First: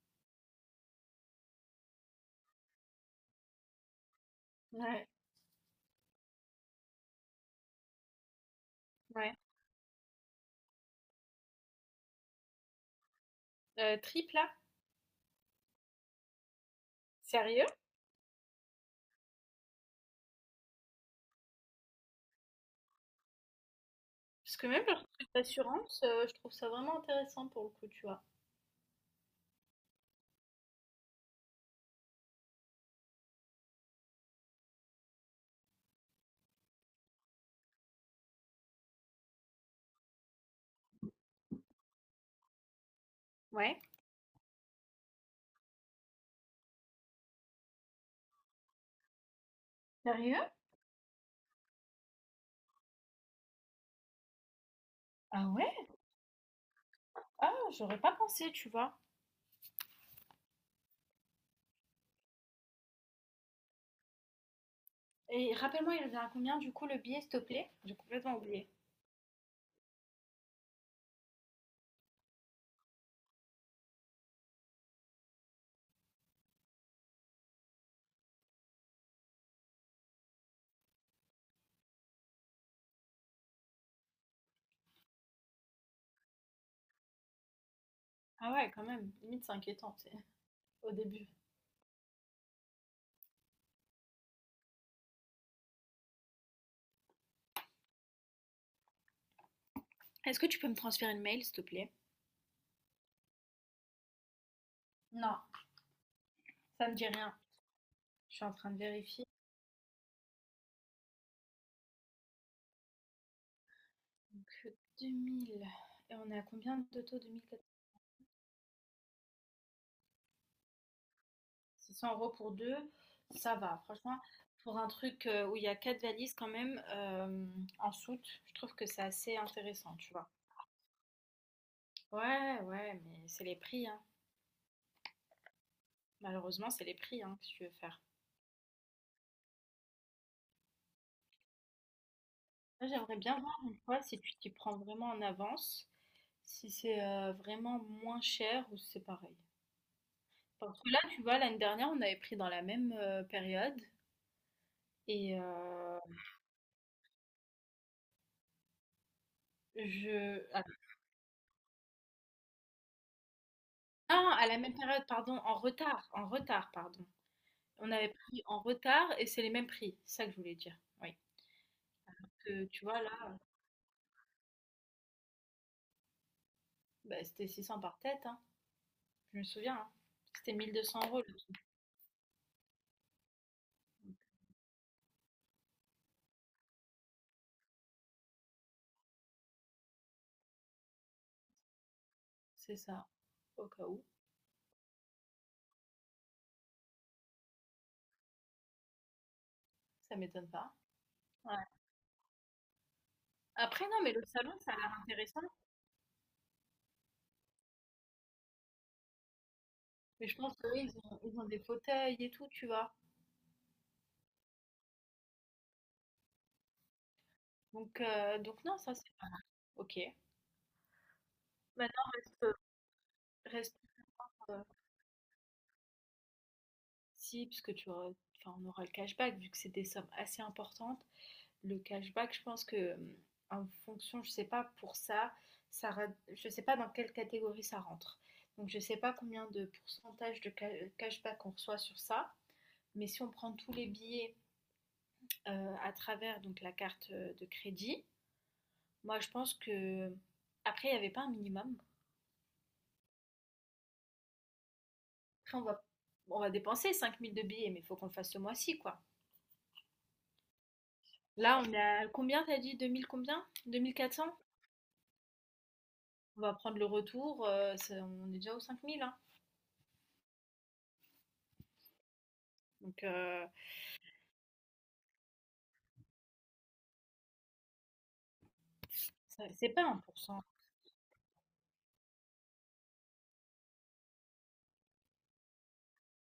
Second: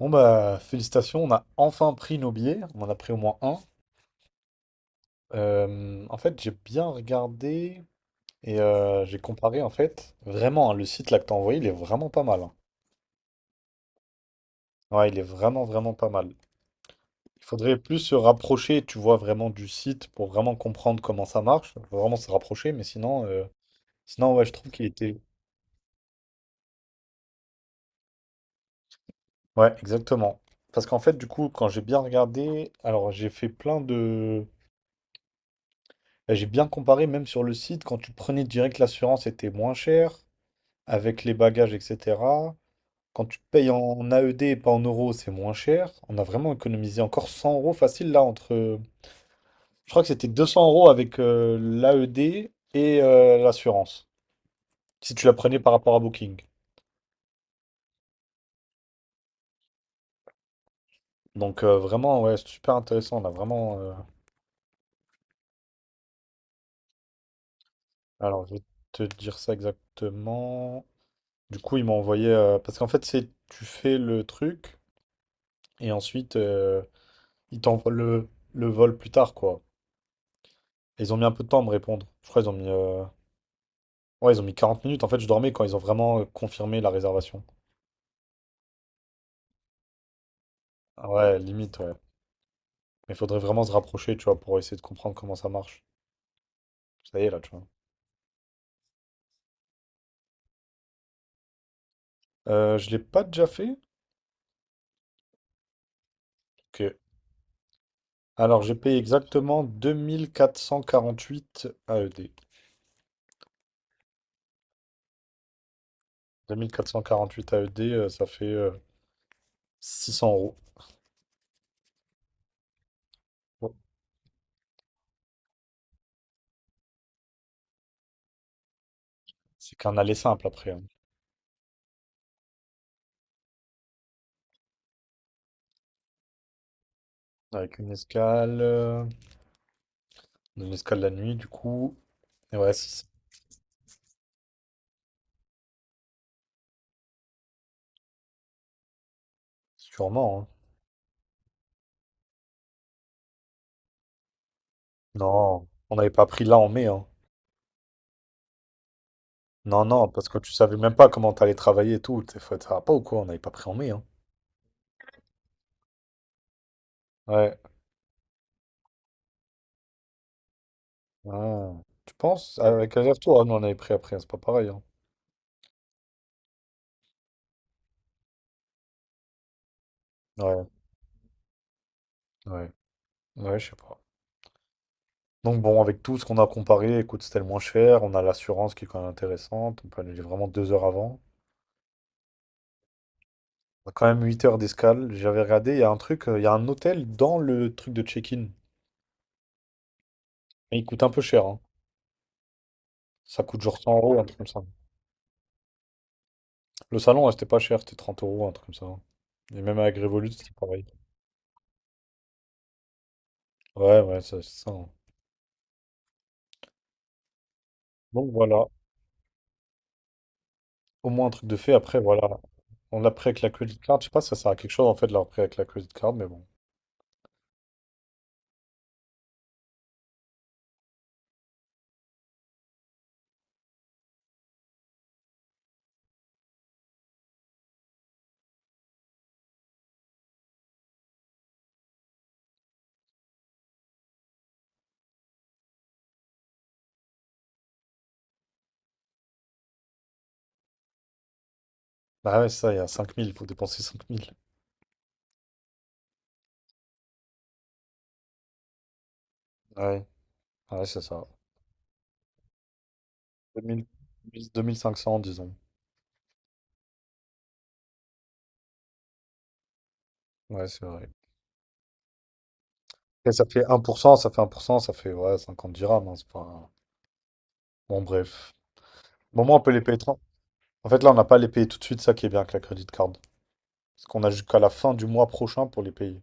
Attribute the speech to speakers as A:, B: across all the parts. A: Bon bah félicitations, on a enfin pris nos billets, on en a pris au moins un.
B: Ouais,
A: En fait j'ai bien regardé et j'ai
B: ouais.
A: comparé en fait. Vraiment, hein, le site là que t'as envoyé, il est vraiment pas mal, hein.
B: Triple A?
A: Ouais, il est vraiment vraiment pas mal. Il
B: Sérieux?
A: faudrait plus se rapprocher, tu vois, vraiment du site pour vraiment comprendre comment ça marche. Faut vraiment se rapprocher, mais sinon ouais, je
B: Parce que
A: trouve
B: même
A: qu'il
B: leur
A: était.
B: truc d'assurance, je trouve ça vraiment intéressant pour le coup, tu vois?
A: Ouais, exactement. Parce qu'en fait, du coup, quand j'ai bien regardé, alors j'ai fait plein de. Bah, j'ai bien comparé, même sur le site, quand tu prenais direct l'assurance, c'était moins cher, avec les bagages, etc. Quand tu payes
B: Ouais.
A: en AED et pas en euros, c'est moins cher. On a vraiment économisé encore 100 € facile là entre. Je crois que c'était
B: Sérieux?
A: 200 € avec l'AED et l'assurance, si tu la
B: Ah
A: prenais par
B: ouais?
A: rapport à Booking.
B: Ah, j'aurais pas pensé, tu vois?
A: Donc vraiment, ouais, c'est super intéressant. On a vraiment.
B: Et rappelle-moi, il revient à combien du coup le billet, s'il te plaît? J'ai complètement
A: Alors, je vais
B: oublié.
A: te dire ça exactement. Du coup, ils m'ont envoyé. Parce qu'en fait, c'est tu fais le truc et ensuite ils t'envoient le vol plus tard, quoi. Et ils ont mis un peu de temps à me répondre. Je crois qu'ils ont mis. Ouais, ils ont mis 40 minutes. En fait, je dormais quand ils ont vraiment confirmé la réservation.
B: Ah ouais, quand même, limite c'est inquiétant, tu au
A: Ah
B: début.
A: ouais, limite, ouais. Mais il faudrait vraiment se rapprocher, tu vois, pour essayer de comprendre comment ça marche. Ça y est, là, tu vois.
B: Est-ce que tu peux me transférer le mail, s'il te plaît?
A: Je l'ai pas déjà fait?
B: Non, ça
A: Ok.
B: me dit rien. Je suis en
A: Alors,
B: train
A: j'ai
B: de
A: payé
B: vérifier.
A: exactement 2448 AED.
B: Donc, 2000 et on est à combien de taux? 2000?
A: 2448 AED, ça fait 600 euros.
B: 600 € pour deux, ça
A: Ouais.
B: va. Franchement, pour un truc où il y a quatre valises quand même en soute, je trouve que c'est assez
A: C'est
B: intéressant,
A: qu'un
B: tu
A: aller
B: vois.
A: simple après, hein.
B: Ouais, ouais, mais c'est les prix, hein. Malheureusement, c'est les prix, hein, que tu veux
A: Avec une
B: faire.
A: escale. Une escale la nuit, du coup. Et ouais,
B: Moi,
A: 600.
B: j'aimerais bien voir une fois si tu t'y prends vraiment en avance, si c'est vraiment moins cher ou si c'est pareil.
A: Sûrement, hein.
B: Parce que là, tu vois, l'année dernière, on avait pris dans la même période. Et euh,
A: Non, on n'avait pas pris là en mai, hein. Non, non, parce que
B: je...
A: tu savais même pas comment t'allais travailler et tout. T'es fait, ça va pas ou quoi? On n'avait pas pris en mai, hein.
B: Ah, à la même période, pardon, en retard, pardon.
A: Ouais.
B: On avait pris en retard et c'est les mêmes prix, c'est ça que je voulais dire. Oui.
A: Ah. Tu penses?
B: Que, tu
A: Avec
B: vois, là,
A: Azerto, Tour, ah non, on avait pris après, c'est pas pareil, hein.
B: bah, c'était 600 par tête, hein. Je me souviens, hein. C'était
A: Ouais,
B: 1200 euros. Le
A: ouais. Ouais, je sais pas. Donc bon, avec tout ce qu'on a comparé, écoute, c'était le moins cher. On a l'assurance qui est quand même intéressante. On peut annuler vraiment 2 heures avant.
B: C'est ça, au cas
A: On a
B: où.
A: quand même 8 heures d'escale. J'avais regardé, il y a un truc, il y a un hôtel dans le truc de check-in.
B: Ça m'étonne pas.
A: Et il coûte un peu cher,
B: Ouais.
A: hein. Ça coûte genre
B: Après,
A: 100
B: non, mais
A: euros,
B: le
A: un truc comme
B: salon,
A: ça.
B: ça a l'air intéressant.
A: Le salon, ouais, c'était pas cher, c'était 30 euros, un truc comme ça, hein. Et même avec
B: Mais
A: Revolut,
B: je
A: c'était
B: pense que oui,
A: pareil.
B: ils ont des fauteuils et tout, tu vois.
A: Ouais, ouais, ça, c'est ça, hein.
B: Donc,
A: Donc voilà,
B: non, ça, c'est pas mal. Ok.
A: au moins un truc de fait. Après,
B: Maintenant,
A: voilà,
B: reste,
A: on l'a pris avec la
B: reste
A: credit card. Je sais pas si ça sert à
B: euh,
A: quelque chose en fait de l'avoir pris avec la credit card, mais bon.
B: si, parce que enfin, on aura le cashback, vu que c'est des sommes assez importantes. Le cashback, je pense que en fonction, je sais pas pour ça, ça je sais pas dans quelle catégorie ça rentre. Donc je sais pas combien de pourcentage de cashback on reçoit sur ça. Mais si on prend tous les billets à travers donc la carte de crédit, moi je pense que après il n'y avait pas un minimum.
A: Ah ouais, ça, il y a 5000. Il faut dépenser 5000.
B: Après on va dépenser 5000 de billets, mais il faut qu'on le fasse ce mois-ci quoi.
A: Ouais, ouais, c'est ça.
B: Là on a combien t'as dit? 2000 combien?
A: deux deux
B: 2400?
A: deux mille cinq cents disons.
B: On va prendre le retour, on est déjà aux 5000, hein.
A: Ouais, c'est vrai.
B: Donc
A: Et ça
B: euh,
A: fait 1%, ça fait ouais, 50 dirhams, hein, c'est pas... Bon, bref. Bon,
B: Ça
A: moi, on
B: c'est
A: peut les
B: pas un
A: payer.
B: pour cent
A: En fait, là, on n'a pas à les payer tout de suite, ça qui est bien avec la credit card. Parce qu'on a jusqu'à la fin du mois prochain pour les payer.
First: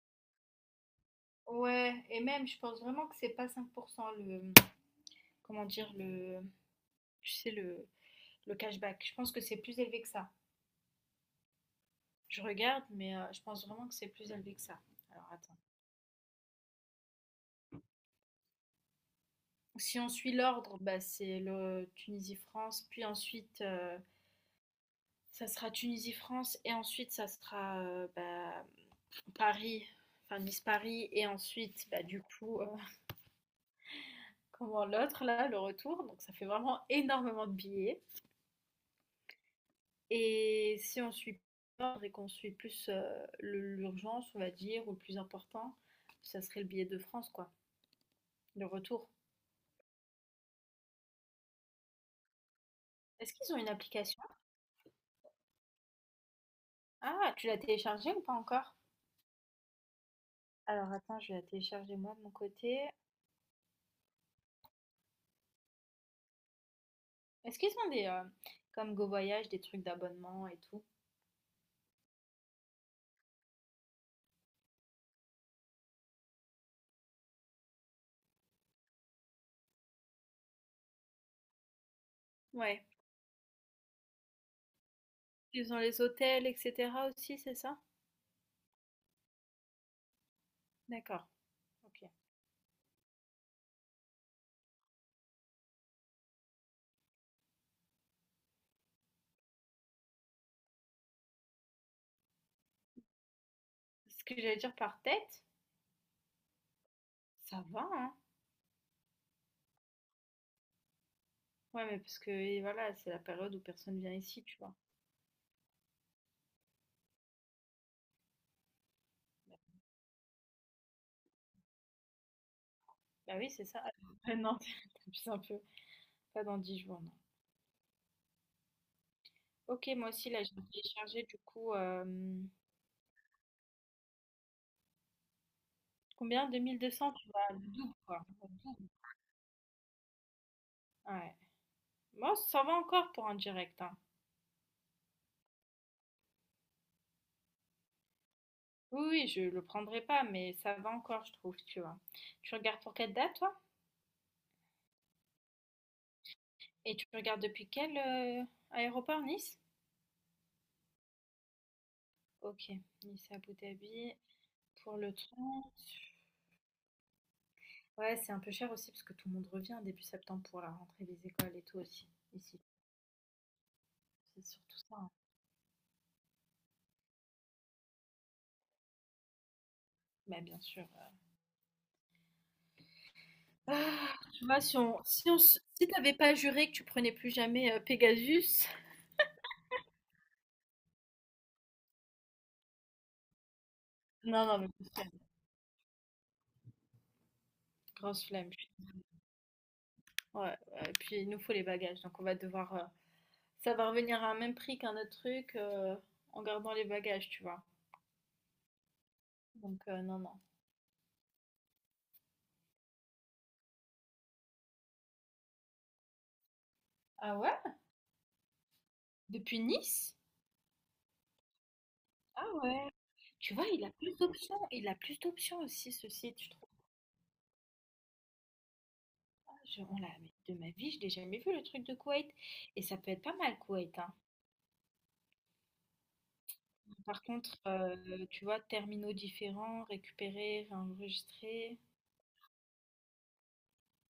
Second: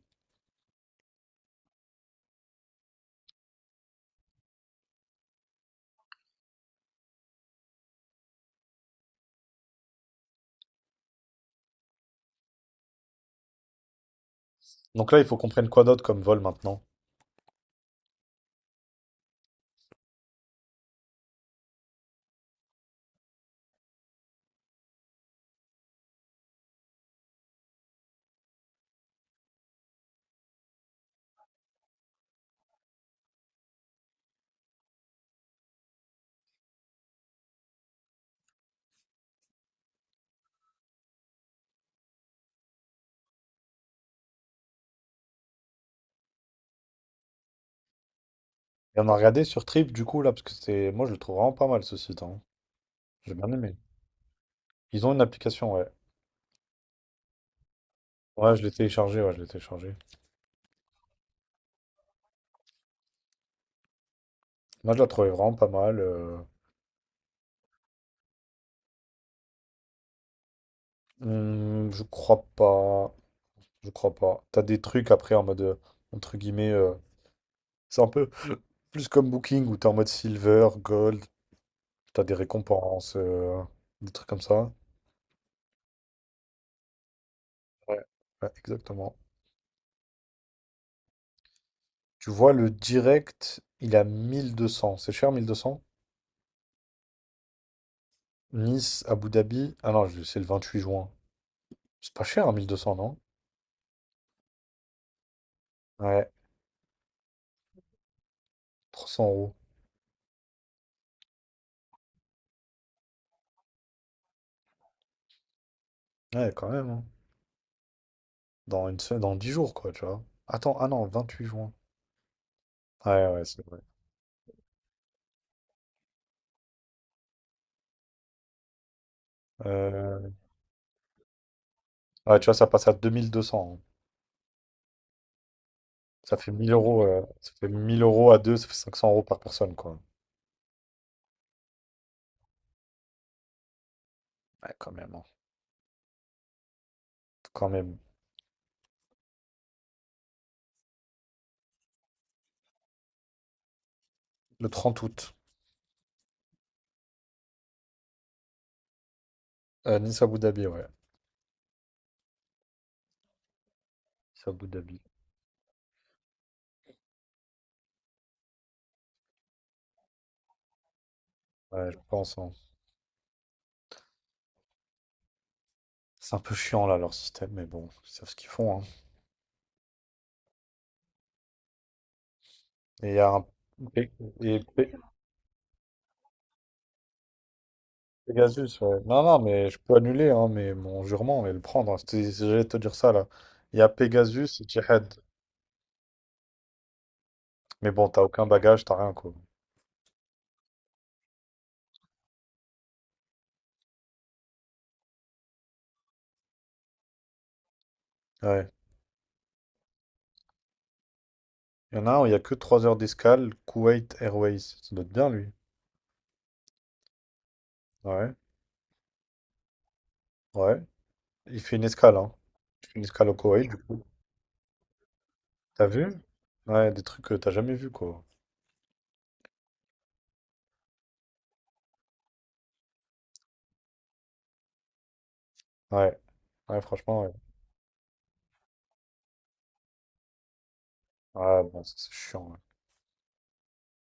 B: Ouais, et même, je pense vraiment que c'est pas 5 % le, comment dire, le, tu sais, le cashback. Je pense que c'est plus élevé que ça. Je regarde, mais je pense vraiment que c'est plus élevé que ça.
A: Donc là, il
B: Alors,
A: faut qu'on
B: attends.
A: prenne quoi d'autre comme vol maintenant?
B: Si on suit l'ordre, bah, c'est le Tunisie-France, puis ensuite, ça sera Tunisie-France, et ensuite, ça sera bah, Paris, enfin Nice-Paris, et ensuite, bah, du coup, comment l'autre, là, le retour. Donc, ça fait vraiment énormément de billets. Et si on suit pas l'ordre et qu'on suit plus l'urgence, on va dire, ou le plus important, ça serait le billet de France, quoi, le
A: Et on
B: retour.
A: a regardé sur Trip du coup là, parce que c'est. Moi je le trouve vraiment pas mal ce site, hein.
B: Est-ce
A: J'ai bien
B: qu'ils ont une
A: aimé.
B: application?
A: Ils ont une application, ouais.
B: Ah, tu l'as téléchargée ou pas
A: Ouais, je l'ai
B: encore?
A: téléchargé, ouais, je l'ai téléchargé.
B: Alors attends, je vais la télécharger moi de mon côté.
A: Moi je la trouvais vraiment pas mal.
B: Est-ce qu'ils ont des, comme GoVoyage, des trucs d'abonnement et tout?
A: Hmm, je crois pas. Je crois pas. T'as des trucs après en mode entre guillemets. C'est un peu plus comme Booking où t'es en mode silver, gold, t'as des
B: Ouais.
A: récompenses, des trucs comme ça.
B: Ils ont les hôtels, etc. aussi, c'est ça?
A: Ouais. Ouais, exactement.
B: D'accord. Ok.
A: Tu vois le direct, il a 1200. C'est cher, 1200. Nice, Abu Dhabi. Ah non, c'est le 28 juin. C'est pas cher, 1200 non?
B: Ce que j'allais dire par tête,
A: Ouais,
B: ça va, hein?
A: trois cents euros.
B: Ouais, mais parce que et voilà, c'est la période où personne vient ici, tu vois.
A: Ouais, quand même, hein. Dans une semaine, dans 10 jours, quoi, tu vois. Attends, ah non, 28 juin. Ouais,
B: Bah
A: ouais,
B: oui,
A: c'est
B: c'est
A: vrai.
B: ça. Ah ouais, non, t'abuses un peu. Pas dans 10 jours, non. Ok, moi
A: Euh,
B: aussi, là, j'ai téléchargé du coup. euh,
A: Ouais, tu vois, ça passe à 2200, hein. Ça
B: combien?
A: fait
B: deux
A: 1000
B: mille deux
A: euros,
B: cents tu vois,
A: ça
B: le
A: fait
B: double,
A: 1000
B: quoi.
A: euros à deux, ça fait 500 € par personne, quoi.
B: Ouais. Moi, ça va encore pour un direct, hein.
A: Ouais, quand même, hein. Quand même.
B: Oui, oui, je le prendrai pas, mais ça va encore, je trouve, tu vois. Tu regardes pour quelle date, toi?
A: Le 30 août,
B: Et tu regardes depuis quel aéroport, Nice?
A: Nice Abu Dhabi, ouais.
B: Ok, Nice à Abu Dhabi.
A: Nice Abu
B: Pour
A: Dhabi.
B: le 30. Ouais, c'est un peu cher aussi parce que tout le monde revient début septembre pour la rentrée des écoles et tout
A: Ouais, je
B: aussi,
A: pense, hein.
B: ici. C'est surtout ça, hein.
A: C'est un peu chiant, là, leur système, mais bon, ils savent ce qu'ils font, hein.
B: Bah, bien sûr.
A: Et il y a un...
B: Ah, tu
A: Et,
B: vois, si
A: et-
B: on, si on, s- si t'avais pas juré que tu prenais plus jamais Pegasus,
A: Pegasus, ouais. Non, non, mais je peux annuler, hein, mais mon jurement, mais le prendre, hein. J'allais te dire ça, là. Il y a
B: non, non,
A: Pegasus et
B: mais grosse flemme,
A: Jihad. Mais bon, t'as
B: grosse
A: aucun
B: flemme.
A: bagage, t'as rien, quoi.
B: Ouais, ouais, et puis il nous faut les bagages, donc on va devoir, ça va revenir à un même prix qu'un autre truc en gardant les bagages, tu vois.
A: Ouais.
B: Donc non, non.
A: Il y en a un où il y a que 3 heures d'escale, Kuwait Airways. Ça doit être bien, lui.
B: Ah ouais?
A: Ouais,
B: Depuis Nice?
A: ouais. Il fait une escale, hein.
B: Ah
A: Il
B: ouais.
A: fait une escale au
B: Tu vois,
A: Koweït, du
B: il a
A: coup.
B: plus d'options, il a plus d'options
A: T'as
B: aussi
A: vu?
B: ce site, je trouve.
A: Ouais, des trucs que t'as jamais vu, quoi.
B: Ah, mais de ma vie, je l'ai jamais vu le truc de Kuwait, et ça peut être pas mal Kuwait, hein.
A: Ouais, ouais,
B: Par
A: franchement, ouais.
B: contre, tu vois, terminaux différents, récupérer,
A: Ah,
B: réenregistrer,
A: bon, ça, c'est chiant, ouais.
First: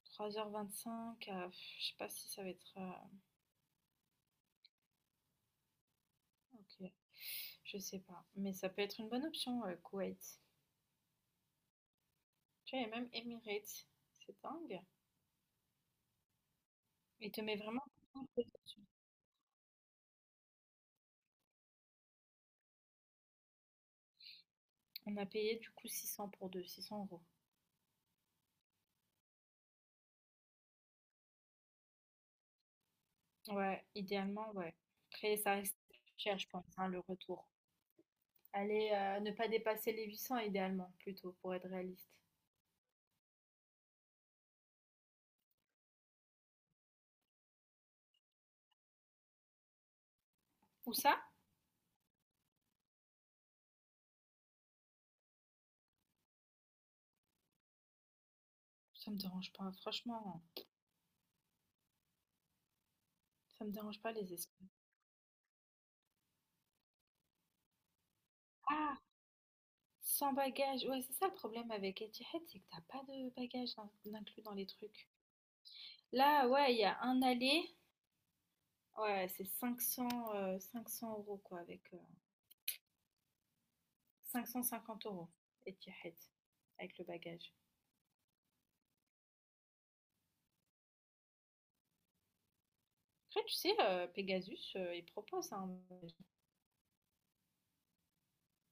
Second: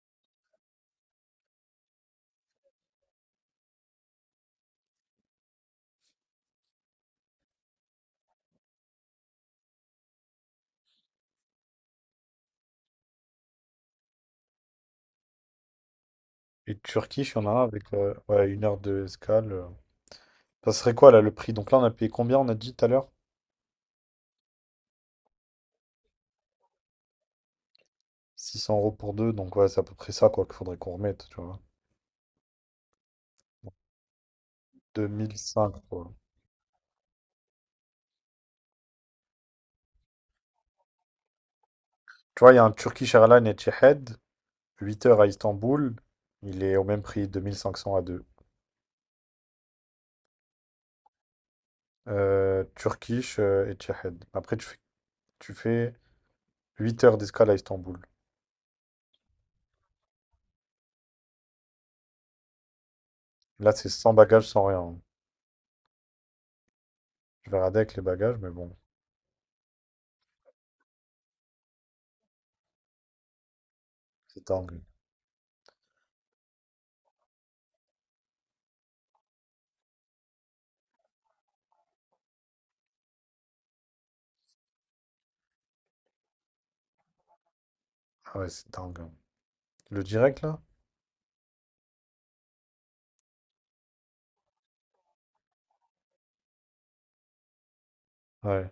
B: 3 h 25, pff, je sais pas si ça va être ok, je sais pas. Mais ça peut être une bonne option, Kuwait. Tu vois, il y a même Emirates, c'est dingue.
A: Et Turquie,
B: Il
A: il y
B: te
A: en
B: met
A: a un
B: vraiment
A: avec
B: tout le
A: ouais, 1 heure
B: dessus.
A: d'escale. Ça serait quoi, là, le prix? Donc là, on a payé combien, on a dit tout à l'heure?
B: On a payé du coup 600 pour deux, 600 euros.
A: 600 € pour deux, donc ouais, c'est à peu près ça quoi qu'il faudrait qu'on remette, tu vois.
B: Ouais, idéalement, ouais. Après, ça
A: 2005,
B: reste
A: quoi.
B: cher, je pense, hein, le retour. Allez, ne pas dépasser les 800 idéalement, plutôt, pour être réaliste.
A: Tu vois, il y a un Turkish Airlines Etihad, 8 heures à Istanbul, il est au même prix, 2500 à deux.
B: Ou ça?
A: Turkish Etihad. Après, tu fais 8 heures d'escale à Istanbul.
B: Ça me dérange pas, franchement. Ça me
A: Là, c'est
B: dérange pas
A: sans
B: les
A: bagages, sans
B: escales.
A: rien. Je vais regarder avec les bagages, mais bon,
B: Ah! Sans bagage. Ouais, c'est ça le problème avec Etihad, c'est que t'as pas de bagage d'inclus
A: c'est
B: dans les
A: dingue.
B: trucs. Là, ouais, il y a un aller, ouais, c'est 500, 500 € quoi, avec 550 € Etihad, avec le bagage.
A: Ah ouais, c'est dingue. Le direct, là?
B: Après, tu sais, Pegasus, il propose un bagage.
A: Ouais,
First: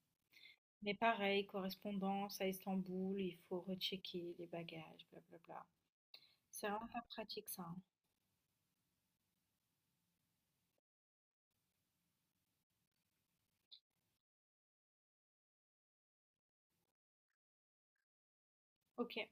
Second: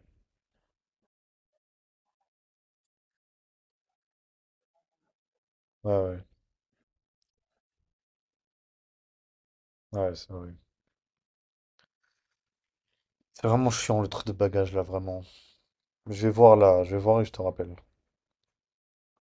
B: Mais pareil, correspondance à Istanbul, il faut rechecker les bagages, blablabla.
A: ouais, ouais.
B: C'est vraiment pas pratique ça, hein.
A: Ouais, c'est vrai. C'est vraiment chiant, le truc de bagages, là, vraiment. Je vais voir, là, je vais voir et je te rappelle.
B: Ok.